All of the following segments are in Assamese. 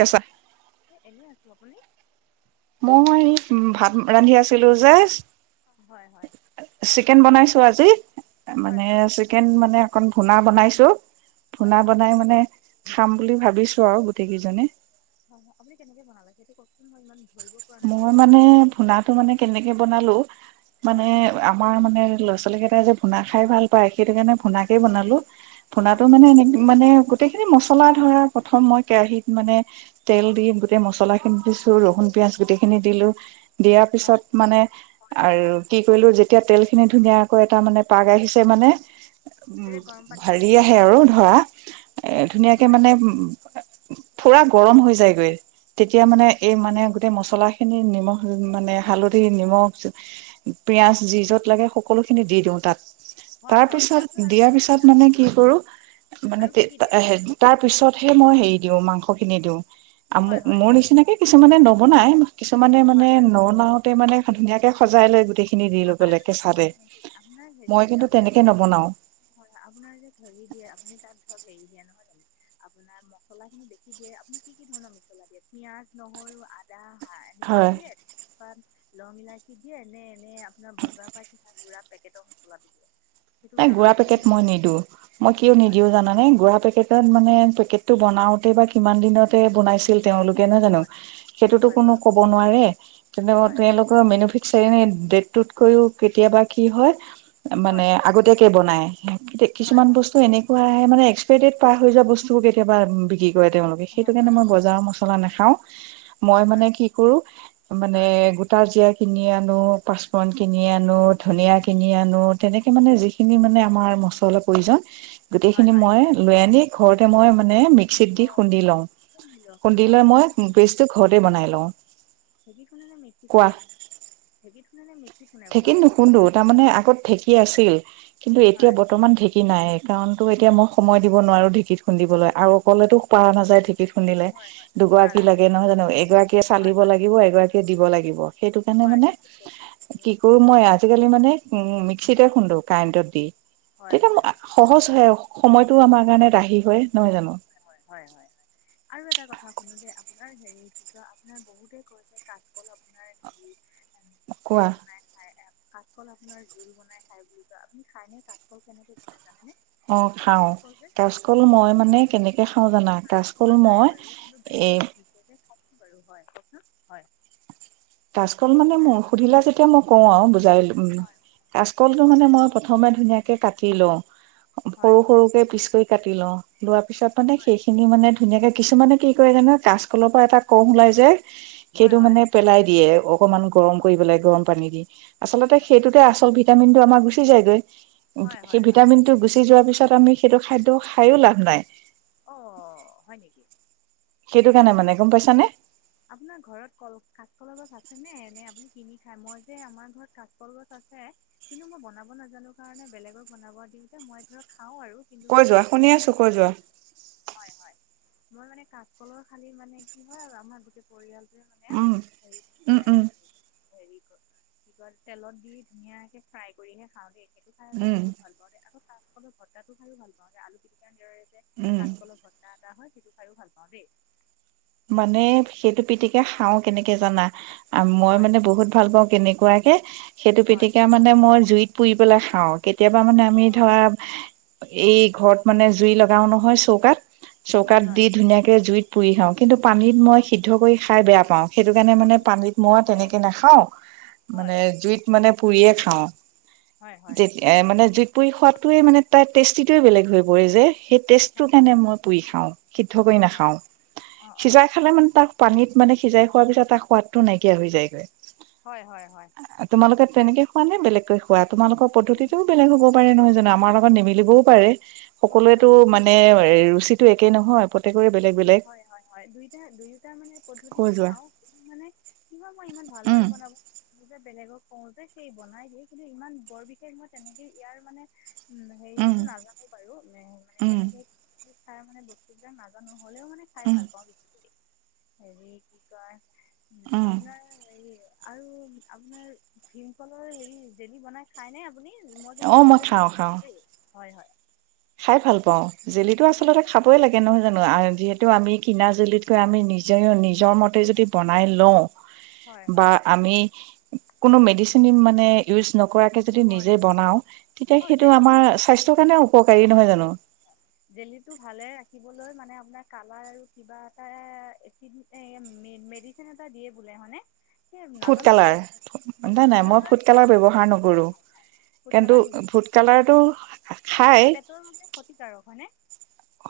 কছা এনে আছো আপুনি মই উ, ভাত ৰান্ধি আছিলো যে। হয় - হয়। চিকেন বনাইছো আজি হয় মানে হয় চিকেন কেনেকৈ মানে বনালে অকণ ভূনা বনাইছো হয় পূণ হয় আপুনি বনাই কেনেকৈ মানে খাম বুলি ভাবিছো আৰু গোটেই কেইজনে। হয় - হয় আপুনি কেনেকে বনাবাবে সেইটো কওকচোন মই ইমান। ধৰিব পৰা নাই বাৰু মই মানে কেনেকৈ ভূনাটো মানে কেনেকে বনালো মানে হয় আমাৰ মানে ল'ৰা ছোৱালী কেইটাই যে ভুনাা খাই ভাল পায়। সেইটো কাৰণে ভোোনাকে বনালো অঁ ভোণাতো কেনেকৈ মানেনে - মানে গোটেই খিনি মছলা ধৰা প্ৰথম মই কেৰাহীত মানে তেল দি গোটেই মছলাখিনি দিছো ৰহুণ পিয়াজ গোটেইখিনি দিলোঁ দিয়াৰ পিছত হয় মানে হয় হয় আৰু হয় কি কৰিলোঁ যেতিয়া তেল খিনি ধুনীয়াকৈ এটা মানে পাগ আহিছে মানে উম, তেতিয়া গৰম পানী ভালি দিছে নে আহে কি আৰু ধৰা এ ধুনীয়াকে হয় মানে উম, পুৰা গৰম হৈ যায়গৈ তেতিয়া মানে এই মানে মছলা খিনি নিমখ মানে হালধি নিমখ পিয়াজ যি যত লাগে সকলো। খিনি দি দিও তাত হয় তাৰ হয় পিছত তাৰপিছত আৰু দিয়াৰ কি কি পিছত দিয়ে আৰু মানে কি কৰো মানে আৰু কি কি দিয়ে বোলো তাৰ পিছতহে মই হেৰি দিওঁ মাংস কিনি দিও আৰু হয় হয় মোৰ নিচিনাকে কিছুমানে নবনাই। কিছুমানে হয় মানে হয় নলওতে মানে ধুনীয়াকে সজাই লয় গোটেই অ, আৰু এটা কথা শুনা আপোনাৰ হেৰি মই কিন্তু তেনেকে গেৰি আছিল। নবনাও হয় আপোনাৰ যে ঘেলৰি দিয়ে আপুনি তাত ধৰক এৰি দিয়ে নহয় জানো। আপোনাৰ মছলা খিনি বেছি দিয়ে আপুনি কি- কি ধৰণৰ মছলা দিয়ে পিয়াজ নহৰু আদা নাই এনে ক হয়। দিয়ে লং ইলাই কি দিয়ে নেনে পেকেটৰ মছলা দি দিয়া গুড়া পেকট মই নিদিো মই কিয় হয় নিদিও জানে গুৰা পেকেটত মানে টো বনাওতে বা কিমান দিনতে বনাইছিল। তেওলোকে নাজানো হয় সেইটো সেইটোতো হয় কোনো বাৰু কব নোৱাৰে তেনে হয় তেওলোকৰ মেনু ফিক্স ডটতকৈও কেতিয়াবা কি হয় হয় মানে হয় আগতীয়াকে বনায় হয় কিছুমান হয় বস্তু এনেকুৱা। তাই মানে এক্সপাই ডেট পাৰ হৈ যোৱা বস্তু কেতিয়াবা বিক্ৰী কৰে তেওঁলোকে সেইটো হয় কাৰণে হয় মই আপুনি বজাৰ মছলা নাখাওঁ। মই হয় মানে হয় কি কৰোঁ মানে হয় গোটা জিয়াৰ কিনি আনো, পাঁচফন কিনি আনো, ধনিয় কিনি আনো, তেনেকে। মানে যিখিনি মানে আমাৰ মছলা প্ৰয়োজন গোটেই হয় খিনি হয় মই লৈ আনি ঘৰতে মই মানে মিক ক্সিত দি খুন্দি অঁ লওঁ, শুনে খুন্দি লয় মই পেছটো ঘৰতে বনাই লওঁ। ঢেকীত খোন্দ নে মিক্সিত খুন্দে ঢেকীত খুন্দে নে মিক্সিত। খুন্দে বোলো ঢেঁকিত আপুনি নুখোন্দো তাৰমানে আগত ঢেঁকী আছিল। কিন্তু, এতিয়া হয় বৰ্তমান ঢেঁকী নাইয়ে। কাৰণ তো এতিয়া মই সময় দিব নোৱাৰোঁ ঢেঁকিত খুন্দিবলৈ আৰু অকলেতো পাৰা নাযায় ঢেঁকিত খুন্দিলে হয় হয় পৰা দুগৰাকী নাযায় লাগে নহয় জানোঁ, এগৰাকীয়ে হয় চালিব হয় লাগিব এগৰাকীয়ে দিব লাগিব। সেইটো কাৰণে হয় মানে ঠিক আছে কি কৰোঁ মই আজিকালি মানে উম, মিক্সিতে খুন্দো কাৰেন্টত দি হয় হয় তেতিয়া হয় সহজ হয়। সময়টো আমাৰ কাৰণে ৰাহি হয় নহয় জানোঁ। হয়, হয়। আৰু এটা কথা সোধোঁ দে আপোনাৰ হেৰি কি ক আপোনাৰ বহুতে কৈছে কাচকল আপোনাৰ হেৰি কোৱা হেৰি বনাই খাই কাচকল আপোনাৰ জোল বনাই খাই বুলি কোৱা আপুনি খাইনে কাচকল তেনেকে বনাই। জানেনে অ' খাওঁ, কাচকল যে কাচকল মই মানে কেনেকে কেনেকে খাওঁ জানা কাচকল খোৱা নাই মই বাৰু কিন্তু এই বেলেগে দিছে যে বাৰু হয়, কওঁকচোন হয়। কাচকল মানে মোৰ সুধিলা যেতিয়া মই কওঁ আৰু বুজাই। উম, হয় কাচকলটো মানে কওকচোন মই হয় প্ৰথমে ধুনীয়াকে কাটি লওঁ। সৰু হয় সৰুকে পিচ কৰি কাটি লওঁ। লোৱাৰ পিছত মানে সেইখিনি মানে ধুনীয়াকে কিছুমানে কি কৰে জানানে কাচকলৰ পৰা এটা কহ ওলাই যে হয় সেইটো হয় মানে পেলাই দিয়ে, অকমান গৰম কৰি পেলাই গৰম পানী দি। আচলতে, অঁ অঁ সেইটোতে আচল ভিটামিন টো আমাৰ গুচি যায়গৈ। হয় সেই হয় হয় ভিটামিনটো গুচি যোৱাৰ পিছত পিছত আমি সেইটো খাদ্য খায়ো লাভ নাই। অ' হয় নেকি? সেইটো কাৰণে মানে হয়, গম পাইছানে আপোনাৰ ঘৰত কল কাচকল গছ আছে। এনে এনে আপুনি কিনি খাই মই যে আমাৰ ঘৰত কাচকল গছ আছে, কিন্তু মই বনাব নাজানোঁ কাৰণে বেলেগক বনাব দিওঁ যে মই ধৰ খাওঁ আৰু কিন্তু কৈ মানে যোৱা শুনি কাচলটো আছো কৈ কেনেকে যোৱা বনাই হয়, হয়। মই মানে কাচকলৰ খালি মানে কি হয় আৰু আমাৰ গোটেই পৰিয়ালটোৰ উমহ, উম, উম। হেৰি কি কয় তেলত দি ধুনীয়াকে ফ্ৰাই কৰিহে খাওঁ দেই। সেইটো খাই আকৌ উম বহুত ভাল পাওঁ। আকৌ কাচকল ভজাটো খায়ো ভাল পাওঁ যে আলু পিটিকাৰ দৰে। যে উম কাচকলৰ ভজা এটা হয়, সেইটো খায়ো ভাল পাওঁ দেই। মানে, সেইটো পিটিকে খাওঁ কেনেকে জানা। আৰু মই হয় মানে বহুত ভাল পাওঁ, কেনেকুৱাকে সেইটো হয় পিটিকা মানে মই জুইত পুৰি পেলাই খাওঁ। কেতিয়াবা মানে আমি অঁ ধৰা এই ঘৰত মানে জুই লগাও নহয় চৌকাত। হয় চৌকাত হয় দি ধুনীয়াকে জুইত পুৰি খাওঁ। কিন্তু, পানীত মই সিদ্ধ কৰি খাই বেয়া পাওঁ। সেইটো কাৰণে অ মানে গম পানীত পাইছোঁ মই অ তেনেকে নাখাওঁ। হয় মানে জুইত মানে পুৰিয়ে খাওঁ। হয় হয় যেতি মানে জুইত পুৰি খোৱাদটয়ে মানে তাৰ টেষ্টিতয়ে বেলেগ হৈ পৰে যে। সেই হয় টেষ্টটো হয় কাৰণে মই পুৰি খাওঁ, সিদ্ধ অ কৰি অ নাখাওঁ, অ অ সিজাই খালে মানে তাক পানীত মানে সিজাই খোৱাৰ পিছত তাৰ সোৱাদটো নাইকিয়া হৈ যায়গৈ। হয়, হয়, হয়। তোমালোকে তেনেকে খোৱা নে বেলেগকৈ খোৱা? তোমালোকৰ দু- পদ্ধতিতটোও বেলেগ হ'ব পাৰে নহয় জানোঁ, আমাৰ লগত নিমিলিবও পাৰে হয় হয় সকলোৱেতো হয় দু- মানে ৰুচিত একেই নহয় প্ৰত্যেক হয়, হয় হয়, জুইত এ দুয়োটা মানে পদ্ধতি কৈ যে যোৱা খাওঁ মানে কিবা মই ইমান ভালদৰে উম বনাব বেলেগক কওঁ যে সেই বনাই দিয়ে কিন্তু ইমান বৰ বিশেষ মই তেনেকে ইয়াৰ মানে উম উম হেৰিতটো নাজানো বাৰু মানে উম কেনেকে কি খাৰ মানে বস্তুবিলাক নাজানো। হ'লেও মানে খাই উম ভাল পাওঁছ হেৰি কি কয় উম আপোনাৰ এই আৰু আপোনাৰ ভীমকলৰ হেৰি জেলি বনাই খাই নে আপুনি? মই কিন্তু অ ঘৰতে য খাওঁ খাওঁ দেই হয় হয়। খাই ভাল পাও জেলিতো হয় আচলতে খাবই লাগে নহয় জানো। যিহেতু আমি কিনা জুলিতকৈ আমি নিজে নিজৰ মতে যদি বনাই লওঁ হয় হয় বা হয় আমি কোনো মেডিচিন মানে ইচ নকৰাকে যদি হয় নিজে বনাও তেতিয়া অঁ সেইটো জেলি আমাৰ বনাই সা নহয় জানো। জেলিটো ভালে ৰা মানে আপোনাৰ কালাৰ কিবা এটা ম এ দিয়ে বোলে হয়নে? সেই ফুড নাজানো বাৰু কালাৰ, নাই নাই মই ফুড কালাৰ ব্যৱহাৰ নকৰো। উম, ফুড এইটো কালাৰ নিদিয়ে ফোদ আপুনি কালাৰটো খাই পেটৰ বাবে ক্ষতিকাৰক হয়নে?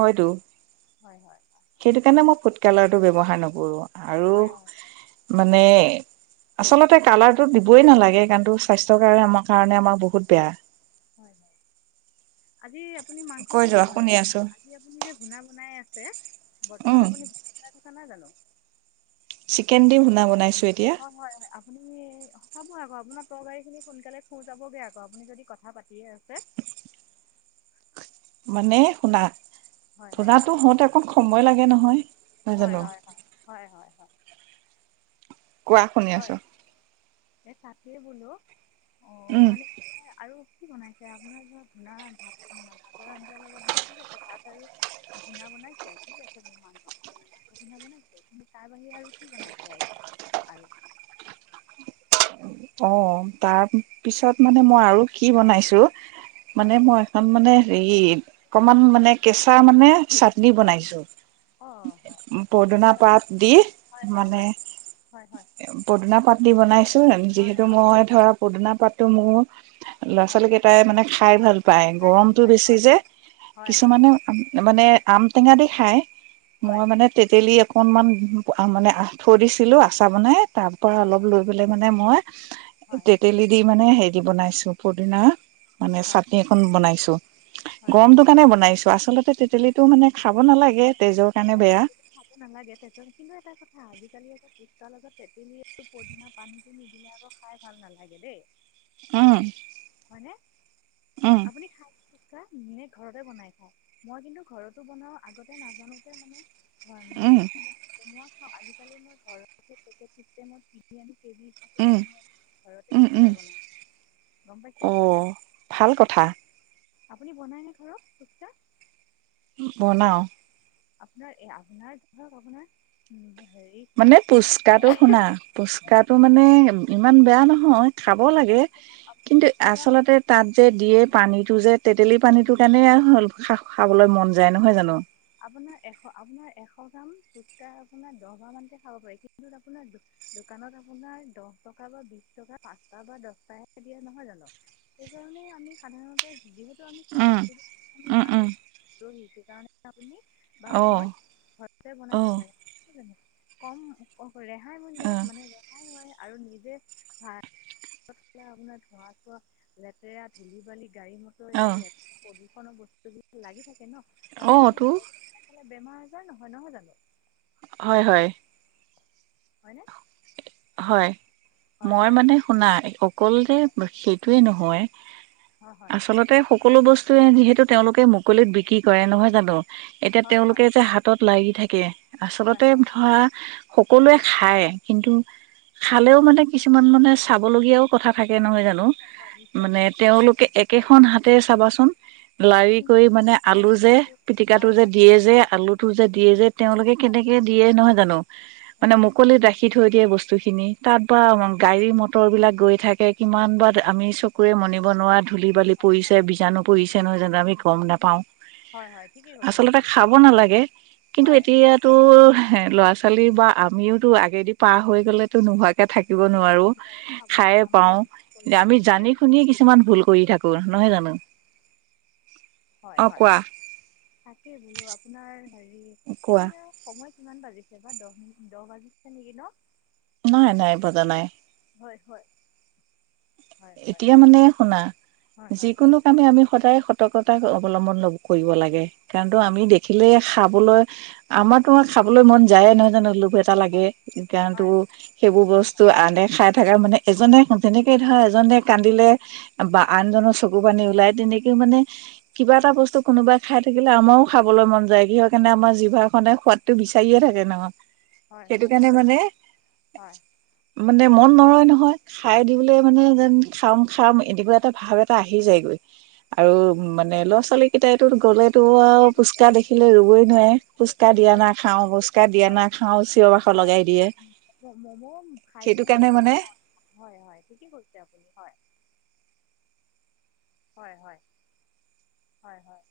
হয়তো, হয় হয় সেইটো কাৰণে মই ফুড কালাৰটো ব্য্ৱহাৰ নকৰো। আৰু হয় হয় হয় হয় হয় মানে, হয় আচলতে তে কালাৰো দিবই নালাগে কাৰণো স্বাস্থ্যৰ কাৰণে আমাৰ কাৰণে আমাৰ বহুত বেয়া। হয় আজ আপুনি মাংস কৈ কি দি যোৱা শুনি বনাব আছোঁ আজি আপুনি যে ঘুণা বনাই আছে? উম বৰ্তমান আপুনি চাই থকা নাই জানো? চিকেন দি শুনা বনাইছো। হয় হয় হয়। আপুনি [inaudible] চাব আকৌ আপোনাৰ তৰ গাড়ী খিনি সোনকালে খু যাবগে আকৌ আপুনি যদি কথা পাতিয়ে আছে। [inaudible] মানে শুনা হয় হয় শুনাতো হওঁতে আকৌ সময় লাগে নহয়। নহয় হয় জানো হয় হয় হয় হয়। কোৱা শুনি আছো। এ তাকে বোলো অ উম মানে আৰ কি বনাইছে আপোনাৰ ধ ধূনা ভাত ভাতৰ আঞ্জাৰ লগত বাৰু ঠিক আছে ভাত আৰু ধূনা বনাইছে ঠিক আছে বি মাংস মাছস পিন্ধা বনাইছে কিন্তু তাৰ বাহিৰে আৰু কি বনাইছে আৰু আৰ অ' তাৰ পিছত মানে মই আৰু কি হয় বনাইছো। হয় মানে কওক মই এখন মানে হেৰি অকমান হয় মানে কেঁচা মানে চাটনি হয় বনাইছো। অ' হয়। ঠিক পদুনা আছে পাত দি হয় হয় মানে হয় হয় হয় পদুনা পাত দি বনাইছো হয় যিহেতু মই ধৰা পদুনা পাতটো মোৰ ল'ৰা হয় ছোৱালী হয় কেইটাই মানে খাই ভাল পায় খাই ভাল গৰমতটো পায় বেছি হয় যে। হয় হয় কিছুমানে মানে আম টেঙা দি খাই মই হয় মানে তেতেলি অকনমান মানে থৈ দিছিলোঁ আচাৰ বনাই তাৰ পৰা হয় অলপ লৈ পেলাই মানে মই হয় তেতেলী দি মানে হে দি বনাইছো পুৰদিনা মানে হয় চাটি এখন বনাইছো হয় গৰমটো হয় কাৰণে বনাইছো আচলতে তেতেলিটো মানে খাব নালাগে হয় তেজৰ কাৰণে অ' তে বেয়া খাব নালাগে কিন্তু এটা কথা আজিকালি আ ফুচকা লগত তেতেলী আৰু পদিনা পানীটো নি দিলে আকৌ খাই ভাল নালাগে দেই আহ। আপুনি খাই? নি ঘৰতে বনাই খা মই কিন্তু ঘৰতো বনাও আগতে নাজানো যে মানে। ঘৰ- উম দোকানত বন- বনোৱা আজিকালি মই ঘৰতে পেকেট চিষ্টেমত কিনি আনি কেজি উম ঘৰতে ফুচকাৰ বনাইছোঁ। অহ' ভাল কথা। আপুনি বনায় নে ঘৰত ফুচকা বনাওঁ। আপোনাৰ এ আপোনাৰ ধৰক আপোনাৰ। হেৰি মানে পুচকাটো শুনা হয় পুচকাটো মানে ইমান বেয়া নহয়। খাব লাগে। এক কিন্তু, এশ গ্ৰাম আচলতে তাত যে দিয়ে পানীতটো যে তেতেলী পানীটো কাৰণে আৰু হ'ল খা খাবলৈ মন যায় নহয় জানোঁ। দাম ফুচকা আপোনাৰ দহ বাৰ মানকে খাব পাৰি। কিন্তু, আপোনাৰ দোকানত আপোনাৰ দহ টকা বিশ টকা পাঁচটা বা দহটাহে দিয়ে নহয় জানোঁ। সেইকাৰণে আমি সাধাৰণতে যিহেতু আমি সেই উম বস্তুবোৰ উম উম জানোঁ তো' সেই কাৰণেহে আপুনি। বা অ মই ঘৰতে বনাই অ খাব লাগে কম কম। ৰেহাই অ মূল্যত মানে ৰেহাই হয় আৰু নিজে ভাল আপোনাৰ ধোৱা চোৱা লেতেৰা ধূলি বালি। গাড়ী মটৰ অ এইবিলাক লেতেৰা প্ৰদূষণৰ বস্তুবিলাক লাগি থাকে ন, তাৰ অ সলনি তো ঘৰত বনাই পেলাই বেমাৰ আজাৰ নহয়, নহয় জানোঁ। হয়, হয়। হয়নে? হয়, হয় মই হয় মানে শুনা অকল যে হয় সেইটোয়ে নহয় হয় হয় আচলতে সকলো বস্তুৱে যিহেতু, তেওঁলোকে মুকলিত বিক্ৰী কৰে নহয় জানোঁ। এতিয়া, হয় হয় তেওঁলোকে যে হাতত লাগি থাকে, হয় আচলতে হয় ধৰা। সকলোৱে খায়। কিন্তু খালেও মানে কিছুমান মানে চাব লগীয়াও কথা থাকে নহয় জানোঁ। হয় নিশ্চয় ন নিশ্চয় তেওঁলোকে একেখন হাতেৰে চাবা লাৰি কৰি কিমান মানে আলু যে পিটিকা টো যে কাৰোবাৰ দিয়ে যদি যে আলু টো যে দিয়ে যে তেওঁলোকে কেনেকে দিয়ে নহয় জানোঁ, মানে হয় হয় মুকলিত ৰাখি থৈ দিয়ে বস্তু বস্তু খিনি তাত বা হয় গাড়ী মটৰ বিলাক গৈ থাকে কিমান বা আমি চকুৰে মনিব বনোৱা ধূলি বালি পৰিছে বীজাণু পৰিছে নহয় জানোঁ আমি গ'ম নেপাওঁ। হয় হয় ঠিকেই কৈছে আচলতে, আপুনি খাব হয় নালাগে। কিন্তু, হয় এতিয়াতো ল'ৰা ছোৱালী ছোৱালী বা আমিওতো আগেদি পাৰ হৈ গ'লেতো নোহোৱাকৈ থাকিব নোৱাৰোঁ আপুনি খাই আমি পাওঁ এ কৰোঁ। হয় আমি ঠিকেই জানি কৈছে শুনি কিছুমান ভুল কৰি থাকো ন। নহয় জানোঁ। হয়, হয়। তাকে বোলোঁ আপোনাৰ হেৰি কোৱা এতিয়া সময় কিমান বাজিছে বা দহ মিনি দহ বাজিছে নেকি ন? নাই, হয় নাই হয় বজা নাই। হয়। হয় হয় এতিয়া, মানে শুনা হয় হয় যিকোনো কামে আমি সদায়ে সত সতৰ্কতা অৱলম্বন কৰিব লাগে। কাৰণ আমি দেখিলে খাবলৈ আমাৰতো খাবলৈ মন যায়ে নহয় জানোঁ লো মোকো এটা লাগে হয় কাৰণটো হয় হয় সেইবোৰ হয় বস্তু আনে খাই থাকা মানে এজনে তেনেকে ধৰা এজনে কান্দিলে বা আনজনৰ চকু পানী ওলাই তেনেকে মানে কিবা এটা বস্তু কোনোবাই খাই থাকিলে আমাৰো খাবলৈ মন যায়। কিহৰ কাৰণে আমাৰ জিভাৰ খনে সোৱাদতটো বিচাৰিয়ে থাকে ন। হয় হয় সেইটো হয় কাৰণে মানে হয় মানে মন নৰয় নহয়। খায় দিবলে মানে। যেন খাম, খাম এনেকুৱা এটা ভাৱ এটা আহি যায়গৈ আৰু মানে ল'ৰা ছোৱালী কেইটাইটো গ'লে তো আৰু ঠিকেই কৈছে পুচকা দেখিলে ৰুবই নোৱাৰে, ফুচকা থাকিলে দিয়া আৰু না খাওঁ, ফুচকা দিয়া না খাওঁ, চিঞৰ বাখৰ আমি লগাই দিয়ে মম' খাইতো সেইটো বহুত কাৰণে ভাল মানে পাওঁ হয় হয় ঠিকে কৈছে? আপোনি হয় হয় হয় হয় হয়